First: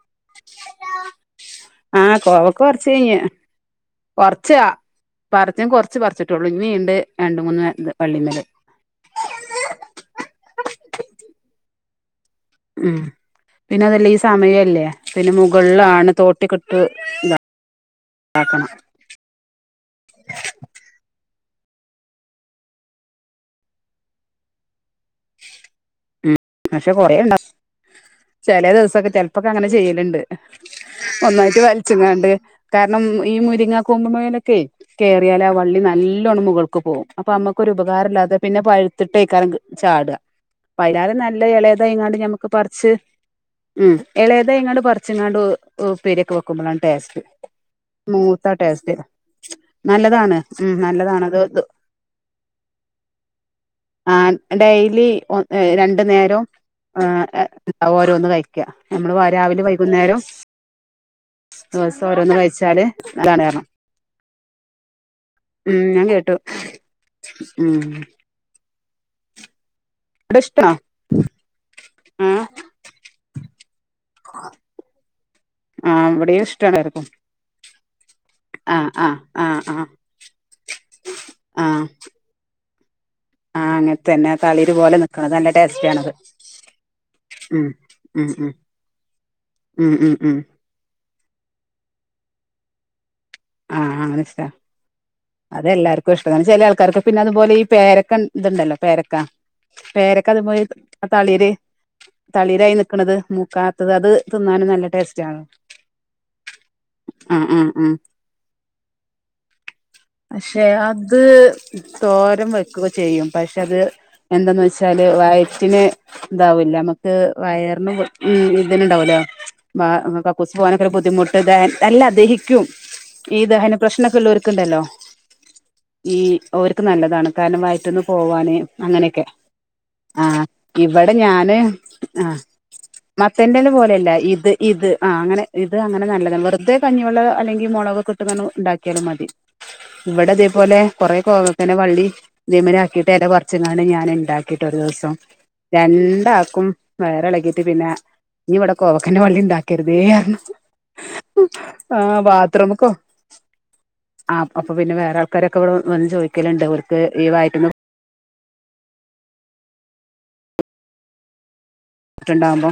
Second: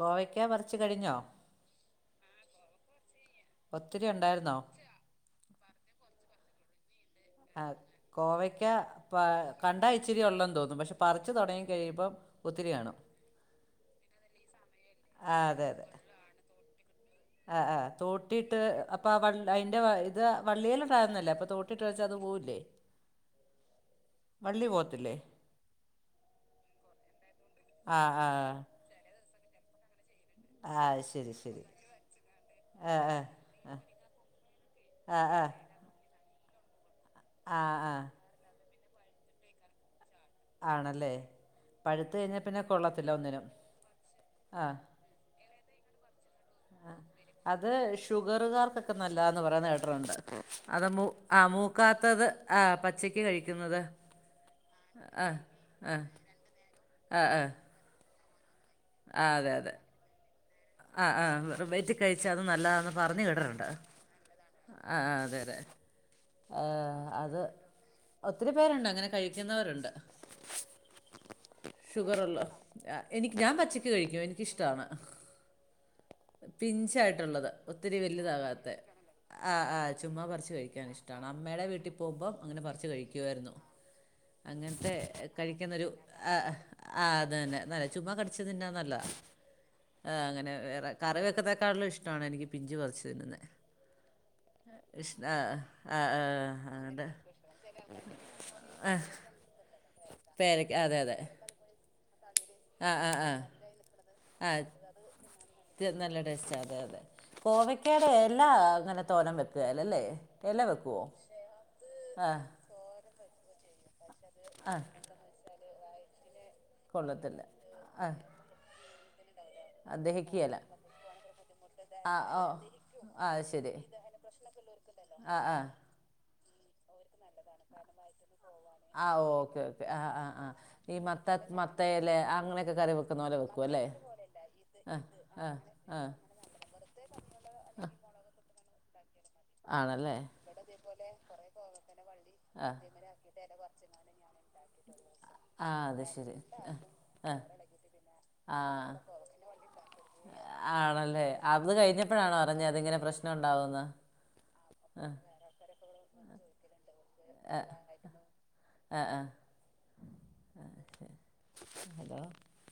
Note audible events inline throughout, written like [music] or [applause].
കോവയ്ക്ക പറിച്ച് കഴിഞ്ഞോ ആഹ് കോവക്ക പറിച്ചു കഴിഞ്ഞു ഒത്തിരി ഉണ്ടായിരുന്നോ കൊറച്ചാ പറിച്ചു കുറച്ച് പറിച്ചിട്ടുള്ളൂ ഇനി ഇണ്ട് ആഹ് കോവയ്ക്ക കണ്ടാ ഇച്ചിരിയേ ഉള്ളെന്ന് തോന്നും പക്ഷെ പറിച്ചു തുടങ്ങി കഴിയുമ്പം ഒത്തിരി കാണും ഉം പിന്നെ അതല്ലേ ഈ സമയല്ലേ പിന്നെ ആ മുകളിലാണ് തോട്ടി കെ ആഹ് ആഹ് തോട്ടിയിട്ട് അപ്പ വ അതിന്റെ ഇത് വള്ളിയിലണ്ടാവുന്നല്ലേ അപ്പോ തോട്ടിട്ട് വലിച്ചാൽ അത് പോവൂല്ലേ [inaudible] വള്ളി പോവത്തില്ലേ ഉം പക്ഷെ കുറേ ഉണ്ട് ആഹ് ആഹ് ചെല ദിവസൊക്കെ ചെലപ്പൊക്കെങ്ങെ ചെയ്യലുണ്ട് ആഹ് ഒന്നായിട്ട് വലിച്ചങ്ങാണ്ട് കാരണം ആ ഈ മുരിങ്ങ കൊമ്പ്മേലൊക്കെ കയറിയാല് ആ വള്ളി നനീ ണ് മുകൾക്ക് പോകും അപ്പൊ നമ്മുക്ക ഒരുരു ആ ആ ഉപകാരമല്ലാതെ പിന്നെ പഴുത്തിട്ട് എയ്ക്കാരം ചാട അപ്പം ആണല്ലേ അയിലാറിം നല്ലത് ഇളയതാ പഴുത്ത് ഇങ്ങാണ്ട് കഴിഞ്ഞാൽ ഞമ്മക്ക് പിന്നെ പറച്ച് കൊള്ളത്തില്ല ഒന്നിനും ഉം ഇളയതായി ആ ഇങ്ങാണ്ട് പറിച്ച്ങ്ങാണ്ട് ഉപേരിയൊക്കെ വെക്കുമ്പോളാണ് ടേസ്റ്റ് മൂത്ത ടേസ്റ്റ് നല്ലാന്ന് പറയുനേട്ട്ട്ടുണ്ട് നല്ലതാണ് ഉം അത് നല്ലതാണത് മൂക്കാത്തത് ആ പച്ചക്ക് കഴിക്കുന്നത് ആ ഡെയിലി രണ്ടു നേരം ആഹ് ആഹ് ഓരോന്ന് കഴിക്കുക നമ്മള് രാവിലെ വൈകുന്നേരം ആഹ് ആഹ് വെറും വയറ്റിൽ ദിവസം കഴിച്ച ഓരോന്ന് അത് കഴിച്ചാല് നല്ലതാന്ന് പറഞ്ഞ് നല്ലതാണ് കാരണം കേട്ടിട്ടുണ്ട് ആഹ് ആഹ് അതെ അതെ ഉം ഞാൻ കേട്ടു ആഹ് അത് ഉം ഒത്തിരി പേരുണ്ട് അങ്ങനെ കഴിക്കുന്നവരുണ്ട് ഇവിടെ ഇഷ്ടാണോ ആ ഷുഗറുള്ള എനിക്ക് ഞാൻ പച്ചക്ക് കഴിക്കും എനിക്കിഷ്ടമാണ് ആഹ് പിഞ്ച് ആയിട്ടുള്ളത് ഒത്തിരി വലുതാകാത്തെ ആ ആ ആ ആഹ് ആ ആ ആഹ് ചുമ്മാ പറിച്ചച്ച് കഴിക്കാൻ ഇഷ്ടമാണ് അമ്മയുടെ വീട്ടിൽ ആ പോകുമ്പം അങ്ങനെ പറിച്ച് കഴിക്കും കഴിക്കായിരുന്നു അങ്ങനെ തന്നെ തളിര് അങ്ങനത്തെ പോലെ നിക്കണത് നല്ല കഴിക്കുന്നൊരു ടേസ്റ്റാണത് ആ അത് തന്നെ ഉം ന ചുമ്മാ ഉം ഉം കടിച്ചതിന്നാ നല്ല ഉം ഉം ഏഹ് ഉം അങ്ങനെ വേറെ കറി വെക്കത്തേക്കാളും ഇഷ്ടമാണ് എനിക്ക് പിഞ്ചു പറിച്ച് തിനുന്നത് ആഹ് ആഹ് ഇഷ്ട്ടാ ആ അതെല്ലാർക്കും ഇഷ്ട്ടാ ചില ആ ആൾക്കാർക്ക് അതുകൊണ്ട് പിന്നെ അതുപോലെ ഈ പേരക്ക ഇതുണ്ടല്ലോ പേരക്ക പേരൊക്കെ അതു പോലെ പേരയ്ക്ക അതെ അതെ തളീര് തളീരായി ആ ആ നിക്ക്ണത് ആ മൂക്കാത്തത് അത് ആ തിന്നാനും നല്ല ടേസ്റ്റ് ആണ് ത- നല്ല ടേസ്റ്റ് അതെ അതെ ആഹ് ആഹ് ആഹ് കോവക്കയുടെ എല അങ്ങനെ തോരം വെക്കുക അല്ലേ പക്ഷേ അത് ആ തോരം വെക്കുക ചെയ്യും പക്ഷെ അത് എന്താെന്ന് വെച്ചാല് വയറ്റിന് ഇതാവൂല നമ്മുക്ക് കൊള്ളത്തില്ല വയറിന് ആ ഉ ഇതിനന്ണ്ടാവല്ലോ അത് കക്കൂസ് ദഹിക്കുകേല പോവനൊക്കെ ബുദ്ധിമുട്ട് അല്ല ആ ഓ ദഹിക്കും ആ ഈ ശരി ദഹന പ്ര്രശ്നമൊക്കെ ഉള്ളവർക്ക്ണ്ടല്ലോ ആ ആ ഈ ഓർക്ക് നല്ലതാ ക്കാനും വറ്റന്ന് പോവാനും ആ അങ്ങനെയൊക്കെ ഓക്കെ ഓക്കെ ആ ഈ ഇവിടെ മത്ത ഞാന് മത്തയില ആഹ് അങ്ങനെയൊക്കെ കറി വെക്കുന്ന പോലെ മത്തന്റെ വെക്കും ഇല അല്ലേ പോലെ അല്ല ഇത് ഇത് ആ ആഹ് അങ്ങനെ ആ ഇത് ആ അങ്ങനെ നല്ലതാണ് വെറുതെ കഞ്ഞി വെള്ള അല്ലെങ്കിൽ മുളക് ഇട്ട് ക്കാണ്ട് ഇണ്ടാക്കിയാലും മതി ആണല്ലേ ഇവിടെ അതേപോലെ കൊറെ കോവക്കന്റെ വള്ളി ഇതേ ആ മാതിരി ആക്കിയിട്ട് ഇല പറിച്ചുകാണ്ട് ഞാൻ ഉണ്ടാക്കി ട്ട് ഒരു ദിവസം ആ അത് രണ്ട് ശരി ആക്കും വയറ് ആ ഇളകിയിട്ട് പിന്നെ ഇഞ് ആ ആ ഇവിടെ കോവക്കന്റെ വള്ളി ഉണ്ടാക്കരുതേ പറഞ്ഞു ആണല്ലേ ആ ബാത്റൂമക്കോ ന്ന ഉണ്ടാവുന്ന ആ അപ്പൊ പിന്നെ വേറെ ആൾക്കാരൊക്കെവിടെ വന്ന് ചോദിക്കലുണ്ട് ഓൽക്ക് ഈ വയറ്റ് ന്ന് ആഹ് ആഹ് ആഹ് ഹലോ ണ്ടാവുമ്പോ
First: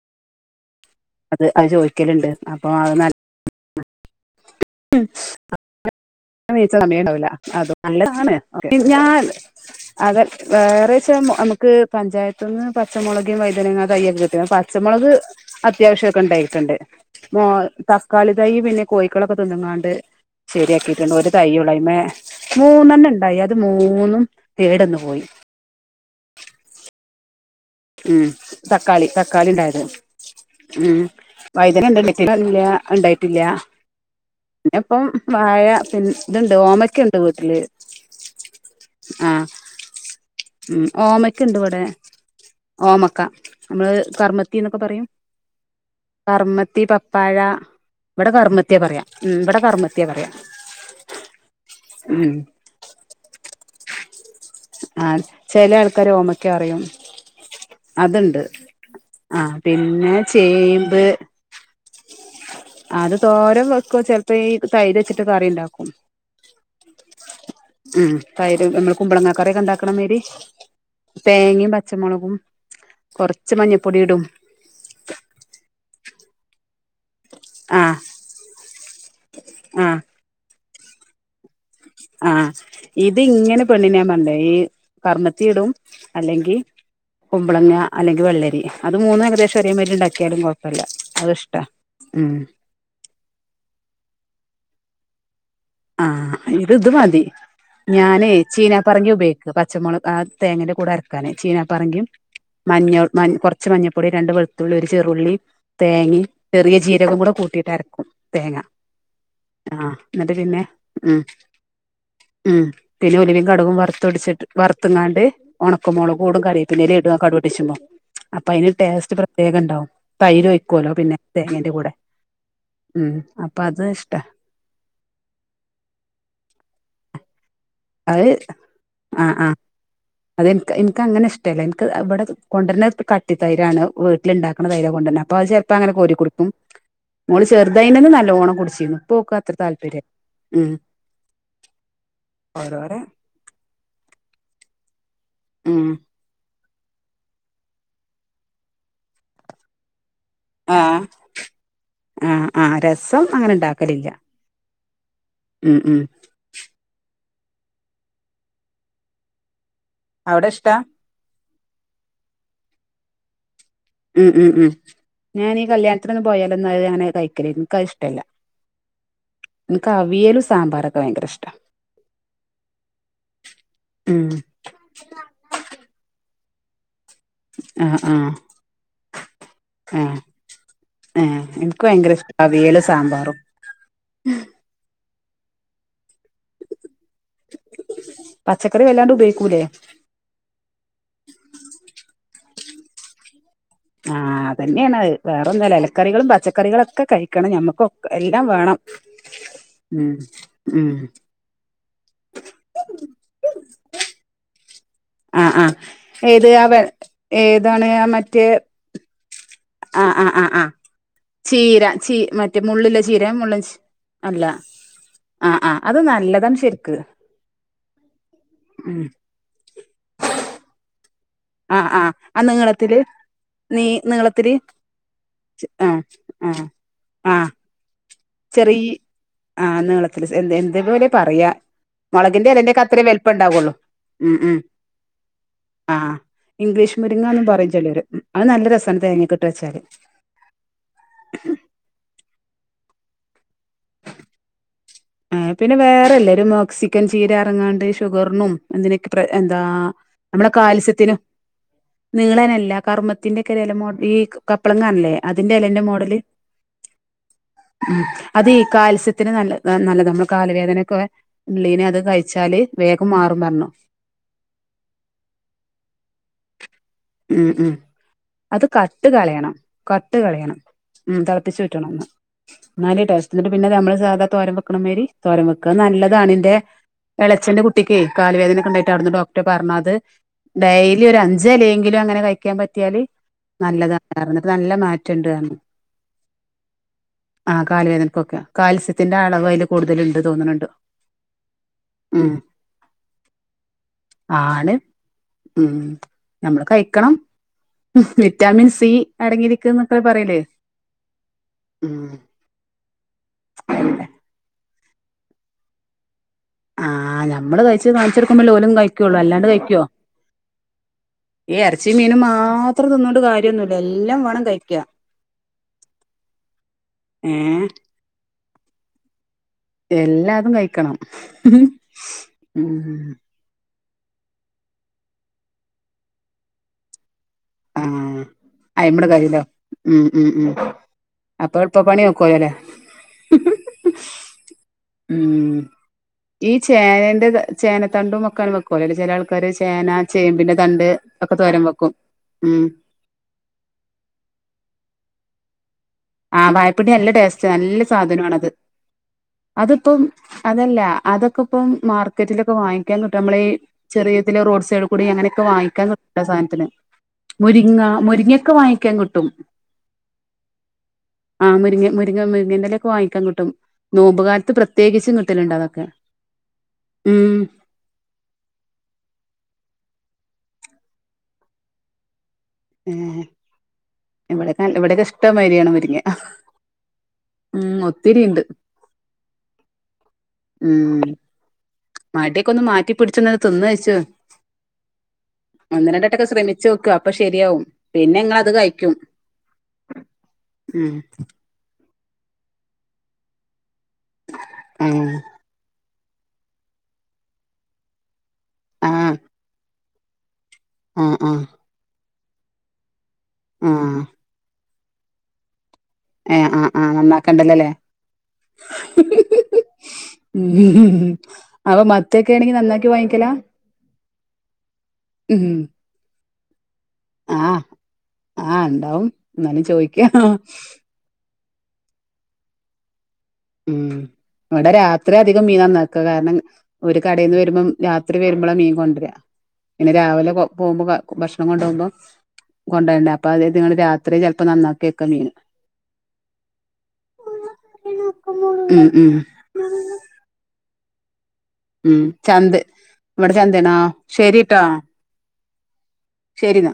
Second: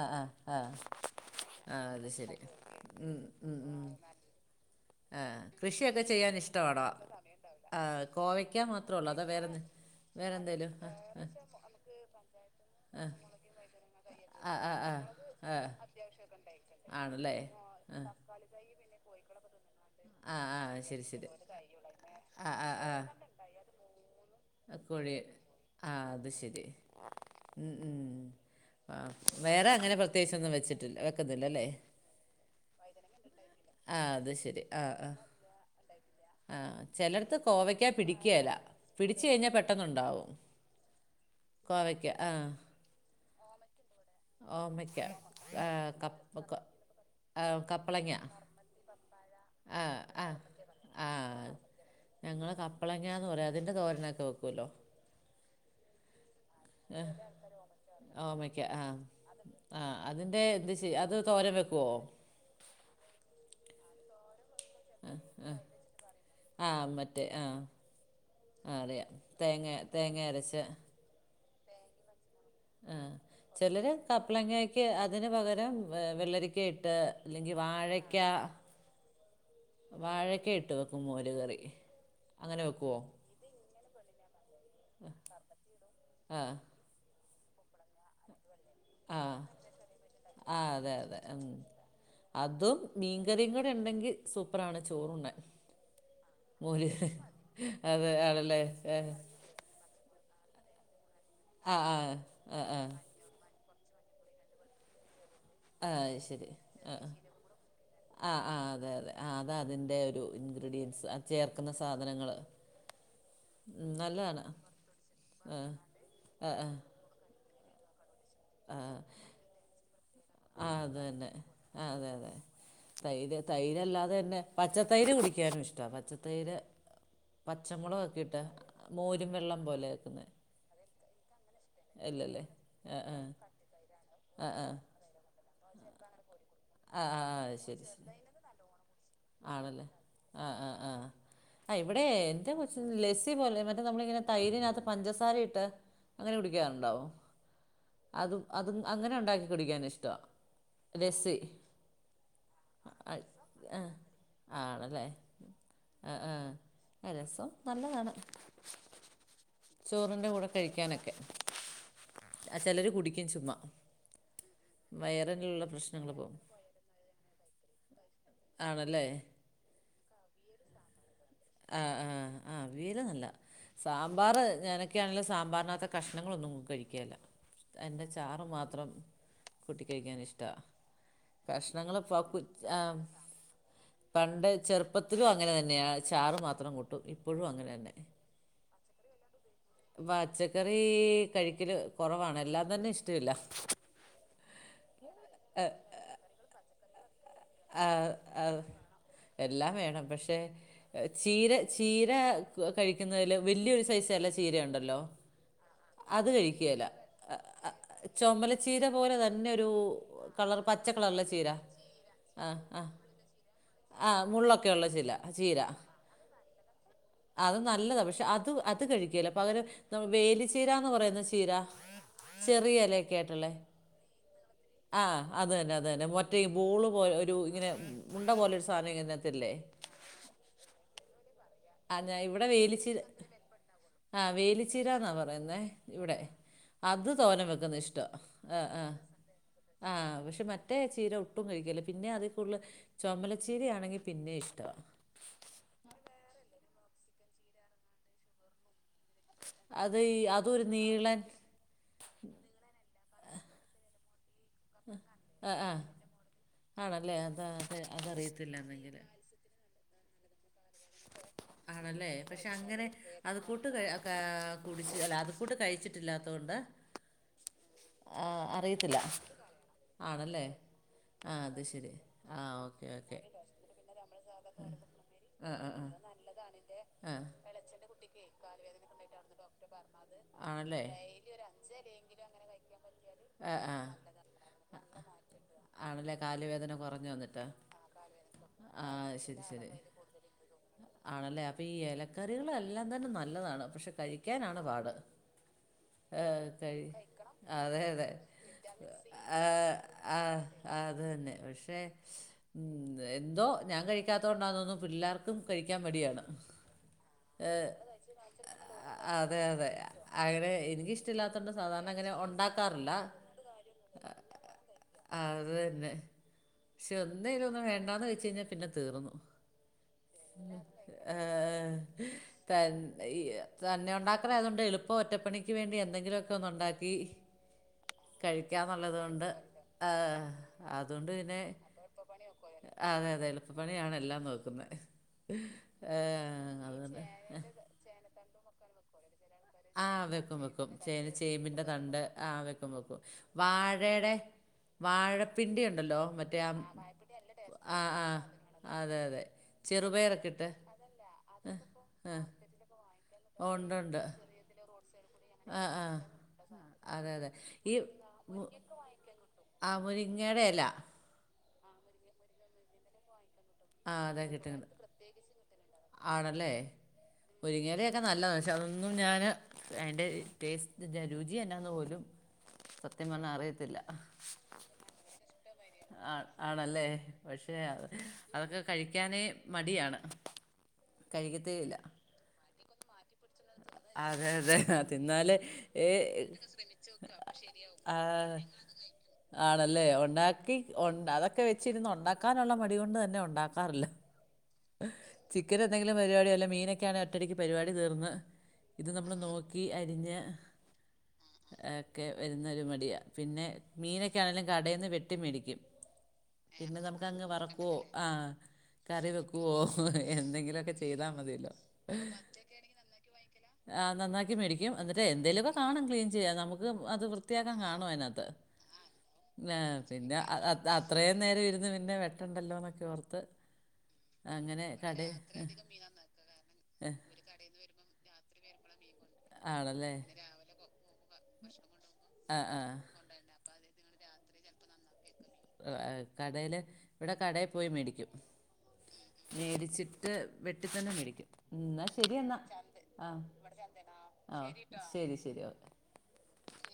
ആഹ് ആഹ് ആഹ് അത് ആഹ് അത് ചോദിക്കലുണ്ട് ശരി അപ്പൊ ഉം ഉം ഉം ആ കൃഷിയൊക്കെ ചെയ്യാൻ [unintelligible] ഇഷ്ടമാണോ സമയം ഉണ്ടാവൂല അത ആ നല്ലതാണ് കോവയ്ക്ക മാത്രമേ ഉള്ളൂ അതോ ഞാൻ വേറെ എന്ത്- അതെ വേറെ എന്തേലും ആ വേറെച്ച നമുക്ക് പഞ്ചായത്തു നിന്ന് പച്ചമുളകും വഴുതനങ്ങ തൈയെക്കെ കിട്ടി ആ ആ ആ പച്ചമുളക് ആ അത്യാവശ്യം ഒക്കെ ഉണ്ടായിട്ടുണ്ട് ആണല്ലേ മു ആ തക്കാളി തൈ പിന്നെ കോഴിക്കളൊക്കെ തിന്ന് ങ്ങാണ്ട് ആ ആ ശരി ശരിയാക്കിട്ടുണ്ട് ശരി ഒരു തൈ ഒള്ളൂ അയ്മേ ആ ആ ആ മൂന്നെണ് ഉണ്ടായി അത് മൂന്നും കേടന്ന് കോഴി പോയി ആഹ് അത് ശരി ഉം ആ തക്കാളി തക്കാളി വേറെ ഉണ്ടായത് അങ്ങനെ പ്രത്യേകിച്ചൊന്നും വെച്ചിട്ടില്ല ഉം വെക്കുന്നില്ല അല്ലേ വൈദ്യന [unintelligible] ഉണ്ടായിട്ടില്ല ആ അത് ശരി പിന്നെ ആഹ് ഇപ്പം വായ പിന്നെ ആ ചിലടത്ത് കോവയ്ക്കാ പിടിക്കേല പിടിച്ച ആ കഴിഞ്ഞാ പെട്ടന്നുണ്ടാവും ഉം ഓമയ്ക്കുണ്ട് ഇവിടെ കോവയ്ക്ക ആഹ് ഓമക്ക നമ്മള് കർമ്മത്തി എന്നൊക്കെ ഓമയ്ക്ക പറയും ആ, കപ്പ ക- കർമ്മത്തി, പപ്പാഴ ആ, കപ്പളങ്ങ ഇവിടെ കർമ്മത്തിയ പറയാ ഉം ഇവിടെ കറമത്തിയാ പറയാം ആഹ് ഞങ്ങള് കപ്പളങ്ങന്ന് പറയാ അതിന്റെ തോരനൊക്കെ വെക്കൂല്ലോ ആഹ ചില ആൾക്കാര ഓമ ആ ഓമക്ക ആഹ് ആ ആഹ് പിന്നെ അതിന്റെ എന്ത് ചേമ്പ് അത് തോരൻ വെക്കുവോ അത് തോരം വെക്ക ചെലപ്പോ ഈ തൈര് വെച്ചിട്ട് കറിണ്ടാക്കും ആ മറ്റേ ആ ഉം തൈര് ആ നമ്മൾ അറിയാം കുമ്പളങ്ങ കറിക്കെ തേങ്ങ ഇണ്ടാക്കണമരി തേങ്ങ അരച്ച് തേങ്ങയും പച്ചമുളകും ആഹ് കൊറച്ച് ചിലര് മഞ്ഞപ്പൊടി ഇടും കപ്പളങ്ങ അതിന് പകരം വെള്ളരിക്ക ഇട്ട് അല്ലെങ്കി ആ വാഴക്ക ആ വാഴക്കെ ഇട്ട് വെക്കും മോര് കറി ആഹ് അങ്ങനെ വെക്കുമോ ഇത് ഇങ്ങനെ പെണ്ണിനാ മണ്ട ഈ കർമ്മത്തിയിടും ആ അല്ലെങ്കിൽ കുമ്പളങ്ങ അല്ലെങ്കിൽ വെള്ളരി അത് ആ മൂന്ന ഏകദേശം ഒരേ മേതി ഉണ്ടാക്കിയാലും ആ കുഴപ്പല്ല അതെ അതെ ഉം. അത്ഷ്ട ഉം അതും മീൻകറിയും കൂടെ ഉണ്ടെങ്കിൽ സൂപ്പറാണ് ചോറുണ്ണാൻ ആഹ ഇ മോര് ഇത് മതി അതെ ഞാന് ആണല്ലേ ചീന ഏ. പറങ്കി ഉപയോഗിക്ക പച്ചമുളക് ആ തേങ്ങേന്റെ കൂടെ ഇരക്കാനേ ആ ആ ചീനപ്പറങ്കി ആ ആ മഞ്ഞൾ മ കുറച്ച് മഞ്ഞൾപ്പൊടി രണ്ട് വെളുത്തുള്ളി ഒരു ചെറുള്ളി ആഹ് തേങ്ങയും ശരി ചെറിയ ആഹ് ജീരകം കൂടെ കൂട്ടിയിട്ട് അരക്കും ആഹ് തേങ്ങ ആഹ് അതെ അതെ ആ അത ആ അതിന്റെ ഒരു എന്നിട്ട് പിന്നെ ഇൻഗ്രീഡിയൻസ് ഉം ചേർക്കുന്ന സാധനങ്ങൾ ഉം പിന്നെ ഒലിവികടകും വറുത്തടിച്ചിട്ട് നല്ലതാണ് വർത്‌ങ്ങാണ്ട് ആ ഉണക്കുമോളക് കൂടും ആ ആ കറിപ്പന്നേ ഇടുന്ന കടുപടിച്ചുമ്പോ അപ്പൊ അതിന് ആ ടേസ്റ്റ് പ്രത്യേകംണ്ടാവും തൈര് ആ, ഒയ്ക്കുവല്ലോ അത് പിന്നെ തന്നെ തേങ്ങന്റെ ആ കൂടെ അതെ അതെ ഉം തൈര് അപ്പൊ അത് ഇഷ്ട തൈരല്ലാതെ തന്നെ പച്ചത്തൈര് കുടിക്കാനും ഇഷ്ട പച്ചത്തൈര് അത് പച്ചമുളകൊക്കയിട്ടാമോരും വെള്ളം പോലെ വക്കുന്നത് ഇൻക്ക് അങ്ങനെ റ്റല്ല എനിക്ക് ഇവിടെ ആ കൊണ്ടുവന്നുന്ന ആ കട്ടി തൈരാണ് ആ ആ വീട്ടിൽണ്ടാക്ക്ണ തൈര് കൊണ്ടുവന്നെ അപ്പൊ അത് ഇപ്പ അങ്ങനെ കോരിരിക്കടുക്കും ആ ആ നിങ്ങള് അത് ശരി ചെറുതയ്ന്നെ ശരി നല്ല ഓണം കുടിച്ചിരുന്നു ഇ ആണല്ലേ ആഹ് ആ ആഹ് ആ ഇവിടെ എന്റെ കൊച്ച ഓരോരെ ലസി പോലെ മറ്റേ നമ്മളിങ്ങനെ തൈര്നകത്ത് പഞ്ചസാര ഇട്ട് ഉം അങ്ങനെ കുടിക്കാറുണ്ടാവോ അതും അതും അങ്ങനെ ഉണ്ടാക്കി കുടിക്കാനൻ ഇഷ്ടമാണ് ആഹ് ആഹ് ആഹ് ആ രസം അങ്ങനെ ഉണ്ടാക്കലില്ല ആണല്ലേ ഉം ഉം ആഹ് ആഹ് രസം നല്ലതാണ് ചോറിന്റെ കൂടെ അവിടെ ഇഷ്ടാ കഴിക്കാനൊക്കെ ചിലര് കുടിക്കും ചുമ്മാ ഉം ഉം ഞാൻ ഈ വയറിനുള്ള പ്രശ്നങ്ങൾ കല്യാണത്തിന്ന് പോകും പോയാലോത് അങ്ങനെ കഴിക്കല് എനിക്കത് ഇഷ്ടല്ല ആണല്ലേ എനികഅവിലും സാമ്പാറൊക്കെ ഭയങ്കര ഇഷ്ടം ആ ആ ആ അവിയൽ നല്ല സാമ്പാർ ഞാനൊക്കെയാണെങ്കിലും സാമ്പാറിനകത്ത കഷണങ്ങ ഒന്നും കഴിക്കല്ല ആഹ് ആഹ് അതിൻ്റെചാറ് മാത്രം കുട്ടി കഴിക്കാൻ ആഹ് ഇഷ്ടാ ഏഹ് എനിക്ക് കഷണങ്ങ ഭയങ്കര ഇഷ്ട ഇപ്പ ആ അവിയലും സാമ്പാറും പണ്ട് ചെറുപ്പത്തിലും അങ്ങനെ തന്നെയ ചാറ് മാത്രം കൂട്ടു ഇപ്പോഴും അങ്ങനെ തന്നെ പച്ചക്കറി വല്ലാണ്ട് ഉപയോഗിക്കൂലേ പച്ചക്കറി കഴിക്കല് കുറവാണ് എല്ല തന്നെ ഇഷ്ടില്ല ആഹ് അതന്നെയാണ് വേറെന്നല്ല ഇലക്കറികളും പച്ചക്കറികളും ഒക്കെ കഴി ആഹ് അഹ് എല്ലാം വേണം ഉം പക്ഷെ ഉം എ ചീര ചീര കഴിക്കുന്നതില് വല്യൊരു സൈസ് എല ചീര ഉണ്ടല്ലോ? ആഹ് ആഹ് അത് ഏത് ആ വെ കഴിക്കേലാ എ ഏതാണ് ആ എ മറ്റേ ചൊമലച്ചീര പോലെ ത പിന്നൊരു കളർ പച്ച കളറ്ള്ള ചീര ര ചീ മറ്റേ മുള്ള് ഇള്ള ചീര മുള്ളച്ചീ ആഹ് മുള്ളൊക്കെ ഒള്ള ചില ചീര അത് നല്ലതാണ് ശരിക്ക് അത് നല്ലതാ പക്ഷെ അത് അത് ഉം കഴിക്കേല്ല പകരം നമ് വേലിച്ചീരാന്ന് പറയുന്ന ചീ ചീരാ ആഹ് ആഹ് ആ ചെറിയ നീളത്തില് എലെയെക്കെ ആയിട്ടുള്ളേ നീ നീളത്തില് ആഹ് അത് തന്നെ അത് ആഹ് തന്നെ മറ്റെ ബോള് പോലെ ഒരു ഇങ്ങനെ ഉം ചെറീ ആ നീളത്തില് സ് എ എന്തേതുപോലെ പറയാ ആ മൊളകിന്റെ എലെന്റെക്കെ അത്രേ വലിപ്പണ്ടാവുള്ളു ആഹ് വേലിച്ചീരാന്നാ പറയുന്നേ ആഹ് ഇവിടെ ഇംഗ്ലീഷ് അത് മുരിങ്ങാന്നും തോരൻ പറയും വെക്കുന്ന ചിലര് ഇഷ്ട്ടാ അത് നല്ല ആഹ് ആഹ് രസാണ് തേങ്ങക്കിട്ട് വെച്ചാല് ആഹ് പക്ഷെ മറ്റ് മറ്റേ ചീര ഒട്ടും കഴിക്കേല്ല പിന്നെ അതി കൂടല് ചൊമലച്ചീരയാണെങ്കി പിന്നെ ഇഷ്ട്ടവാ ആഹ് പിന്നെ വേറെല്ല ഒരു മൊക്സിക്കൻ ചീര ഇർങ്ങാണ്ട് ഷുഗർനും എന്തിനൊക് പ്രെ എന്താ അത് ഈ നമ്മളെ അതും ഒരു കാൽസ്യത്തിനും നീളൻ നീളെനല്ല കർമ്മത്തിന്റെക്കെല ഒര് എല മോഡല് ഈക്ക് കപ്പളങ്ങ പർഞ്ഞില്ലേ ആ ആ അതിന്റെലെന്റെ മോഡല് ആണല്ലേ അത് അത് ഉം ഈ അതീ അതറിയത്തില്ല എന്നെങ്കിൽ കാൽസ്യ ത്തിന് നല്ല നല്ലതാ നമ്മള് കാല വേദനൊക്കെ ഇള്ളീനെ അത് ആണല്ലേ കഴിച്ചാല് വേഗം മാറും പറഞ്ഞു ഏഹ് കുടിച്ച് അല്ല അതുകൂട്ട് കഴിച്ചിട്ടില്ലാത്തതോണ്ട് ഉം ഉം അത് കട്ടുകളയണം ആണല്ലേ കട്ട്കളയണം ഉം ആ അത് തെളപ്പിച്ചൂറ്റണ്ണം ശരി ഒന്ന് ആ ഓക്കെ ഇന്നാലെ ഓക്കെ ടെസ്റ്റുള്ളൂ ഇന്ന്ട്ട് പിന്നെത് ഇമ്മള് സാധാ തോരം വെക്കണ മായിരി ആ തോരംവെക്കാ ആ അത് ആ നല്ലതാണ് ഇന്റെ ആ എളച്ചന്റെ കുട്ടിക്കെ കാല് വേദനക്കെ ഇണ്ടായിട്ട് അവിട്ന്ന് ഡോക്ടറ് പറഞ്ഞ അത് ആണല്ലേ ഡെയ്ലി ഒരഞ്ചെലെങ്കിലും അങ്ങനെ കഴിക്കാൻ പറ്റിയാല് ആ ആ നല്ലതാ [unintelligible] ഇന്നിട്ട് നല്ല മാറ്റണ്ട് പറഞ്ഞ് ആണല്ലേ കാലുവേദന കുറഞ്ഞു വന്നിട്ട് ആഹ് കാല് വേദനക്കൊക്കെ ആ കാൽസ്യത്തിന്റെ ശരി അളവ് അയില് ശരി കൂട്തല്ണ്ട് തോന്നണ് ഇണ്ട് ആണല്ലേ അപ്പൊ ഈ എലക്കറികള് എല്ലാം തന്നെ നല്ലതാണ് പക്ഷെ കഴിക്കാനാണ് ആണ് പാട്. ഉം ഏ, ഞമ്മള് കഴി കഴിക്കണം അതെ അതെ വിറ്റാമിൻ സി ആഹ് അടങ്ങിയിരിക്കുന്നൊക്കെ പറയിലേ ആഹ് അത് തന്നെ പക്ഷേ ഉം ഉം എന്തോ ഞാൻ അല്ലേ കഴിക്കാത്തോണ്ടാ തോനുന്നു പിള്ളേർക്കും കഴിക്കാൻ മടിയാണ് ആഹ് ആഹ് ഞമ്മള് കഴിച്ച് കാണിച്ചൊടുക്കുമ്പല്ലെ ഓലും കഴിക്കുള്ളു അതെ അല്ലാണ്ട് അതെ കഴിക്കോ അങ്ങനെ എനിക്കിഷ്ടമില്ലാത്തോണ്ട് ഈ സാധാരണ ഇർച്ചി അങ്ങനെ മീനും മാത് മാത്രം ഉണ്ടാക്കാറില്ല തിന്നോണ്ട് കാര്യൊന്നൂല്യ എല്ലാം വേണം കഴി അത് തന്നെ പക്ഷെ എന്തേലൊന്ന് ഏ വേണ്ടാന്ന് വെച്ച് കഴിഞ്ഞാ പിന്നെ തീർന്നു എല്ലാതും കഴിക്കണം ഏഹ് തൻ ഉം തന്നെ ഒണ്ടാക്കലായത് കൊണ്ട് എളുപ്പം ഒറ്റപ്പണിക്ക് വേണ്ടി എന്തെങ്കിലുമൊക്കെ ഒന്ന് ഒണ്ടാക്കി ആഹ് കഴിക്കാന്നൊള്ളത് അയ്മട് കൊണ്ട് കഴിയൂലേ ഉം ആഹ് ഉം ഉം അതു കൊണ്ട് പിന്നെ അപ്പൊ എളുപ്പ പണി നോക്കുവല്ലോല്ലേ അതെ അതെ എളുപ്പപ്പണിയാണ് എല്ലാം നോക്കുന്നെ ഉം ഈ ചേനെന്റെത് ചേനത്തണ്ടും ഒക്കെ അങ്ങനെ വെക്കുവല്ലേ ചെല ആൾ ക്കരു ആ ചേന ചേമ്പിന്റെ തണ്ട് ഒക്കെ തോരം വെക്കും ആഹ് ഉം വെക്കും വെക്കും വാഴേടെ വാഴപ്പിണ്ടി ഉണ്ടല്ലോ? മറ്റേ ആ ആഹ് വാഴപ്പിണ്ടി നല്ല ടേസ്റ്റ് ആ നല്ല സാധനമാണത് ആ അതെ അതെ അതിപ്പം ചെറുപയറൊക്കെ ഇട്ട് അതല്ല അതൊക്കെപ്പം ആ മാർക്കറ്റിലൊക്കെ വാങ്ങി ക്കാൻകിട്ടും അമ്മളീ ഉണ്ട് ഉണ്ട് ചെറിയതില് റോഡ് സൈഡ് കൂടി അങ്ങനൊക്കെ വാങ്ങിക്കാൻ കിട്ടും ആ സാനത്തിനെ അതെ അതെ മുരിങ്ങ മുരിങ്ങൊക്കെ വാങ്ങിക്കാൻ കിട്ടും ആഹ മുരിങ്ങേടെ എല ആഹ് മുരിങ്ങ മുരിങ്ങമ്മ് മുരിങ്ങങ്ങന്റെലൊക്കെ വാങ്ങിക്കാൻ കിട്ടും ആ നോമ്പു അതെ കാലത്ത് കിട്ടുന്നുണ്ട് പ്രത്യേകിച്ചും കിട്ടല്ണ്ട് അതൊക്കെ ഉം ക്കെ നല്ലതാ പക്ഷെ അതൊന്നും ഞാന് അയിന്റെ ടേസ്റ്റ് രുചി എന്നാന്ന് പോലും സത്യം പറഞ്ഞാ അറിയത്തില്ല ഇവടെക്കെ നല്ല ഇവിടക്കെ ഇഷ് ത്തമരിയണം ആഹ് ആണല്ലേ പക്ഷേ അഹ് ഒത്തിരിണ്ട് അതൊക്കെകഴിക്കാനെ മടിയാണ് ഉം കഴിക്കത്തേയില്ല മടിക്കൊന്ന് മാറ്റി പിടിച്ചൊന്ന് തിന്ന് കഴിച്ചു അതെ അതെ തിന്നാല് ഏ ഒന്ന് രണ്ടട്ടൊക്കെ ശ്രമിച്ചോക്ക് അപ്പൊ ശരിയാവും ആ പിന്നെങ്ങളത് കഴിക്കും ആണല്ലേ ഒണ്ടാക്കി ഉം ഒണ്ടാ അതൊക്കെ വെച്ചിരുന്ന് ഒണ്ടാ ക്കാനൊള്ള മടികൊണ്ട് തന്നെ ഒണ്ടാക്കാറില്ല ഏഹ് ചിക്കന് എന്തേ ല്ലപരിപാടിയല്ലെ മീനൊക്കെയാണെ ഒറ്റടിക്ക് പരിപാടി തീർന്ന് ഇത് നമ്മള് നോക്കി അരിഞ്ഞ് ഉം ഉം അക്കെ വരുന്ന ഒരു മടിയാ പിന്നെ ആഹ് മീനൊക്കൊയാണെങ്കിലും കടേന്ന് വെട്ടി മേടിക്കും ഏഹ് ആഹ് പിന്നെ ആഹ് നമുക്ക് അങ്ങ് നന്നാക്കണ്ടല്ലോല്ലേ വറക്കുവോ ആഹ് കറി വെക്കുവോ എന്തെങ്കിലുവൊക്കെ ചെയ്താ ഉം മതിയല്ലോ അപ്പൊ മത്തിയൊക്കെ ആണെങ്കി നന്നാക്കി വാങ്ങിക്കലാ ആഹ് നന്നാക്കി മേടിക്കും എന്നിട്ട് ഉം എന്തേലുമൊക്കെ കാണും ക്ലീൻ ചെയ്യാൻ നമു ത് അത് വൃത്തിയാക്കാൻ ആഹ് കാണുവതിനാത്ത് ആഹ് ഇണ്ടാവും വെ എന്നാലും പിന്നെ ചോയിക്കാ അത് അത ത്രേം നേരം ഇരുന്ന് പിന്നെ വെട്ടെണ്ടല്ലോന്നോക്കെ ഓർത്ത് ഉം അങ്ങനെ ഇവിടെ കട രാത്രി അധികം മീൻ നന്നാക്ക കാരണം ഓര് കടേന്ന് വരുമ്പം രാത്രി വരുമ്പളാ മീൻ കൊണ്ടാര്യ ആണല്ലേ പിന്നെ രാവിലെ കൊ പോവുമ്പം ഭക്ഷണം കൊണ്ടോവുമ്പം ആ ആ കൊണ്ടോകണ്ടേ അപ്പ് അപ്പ അതേറ്റിങ്ങള് രാത്രി ചെലപ്പോ നന്നാക്കി വെക്കും മീന് കടേല് ഇവിടെ കടേ പോയി മേടി നോക്കുമ്പോള് ഉം ഉം മേടിച്ചിട്ട് വെട്ടിത്തന്നെ മേടിക്കും എന്നാ ഉം ശരിയെന്നാ ചന്ത് ആഹ് ഇവിടെ ചന്തയാണോ ആഹ് ശരിട്ടോ ശരി ശരി ഓക്കെ ശരിന്നാ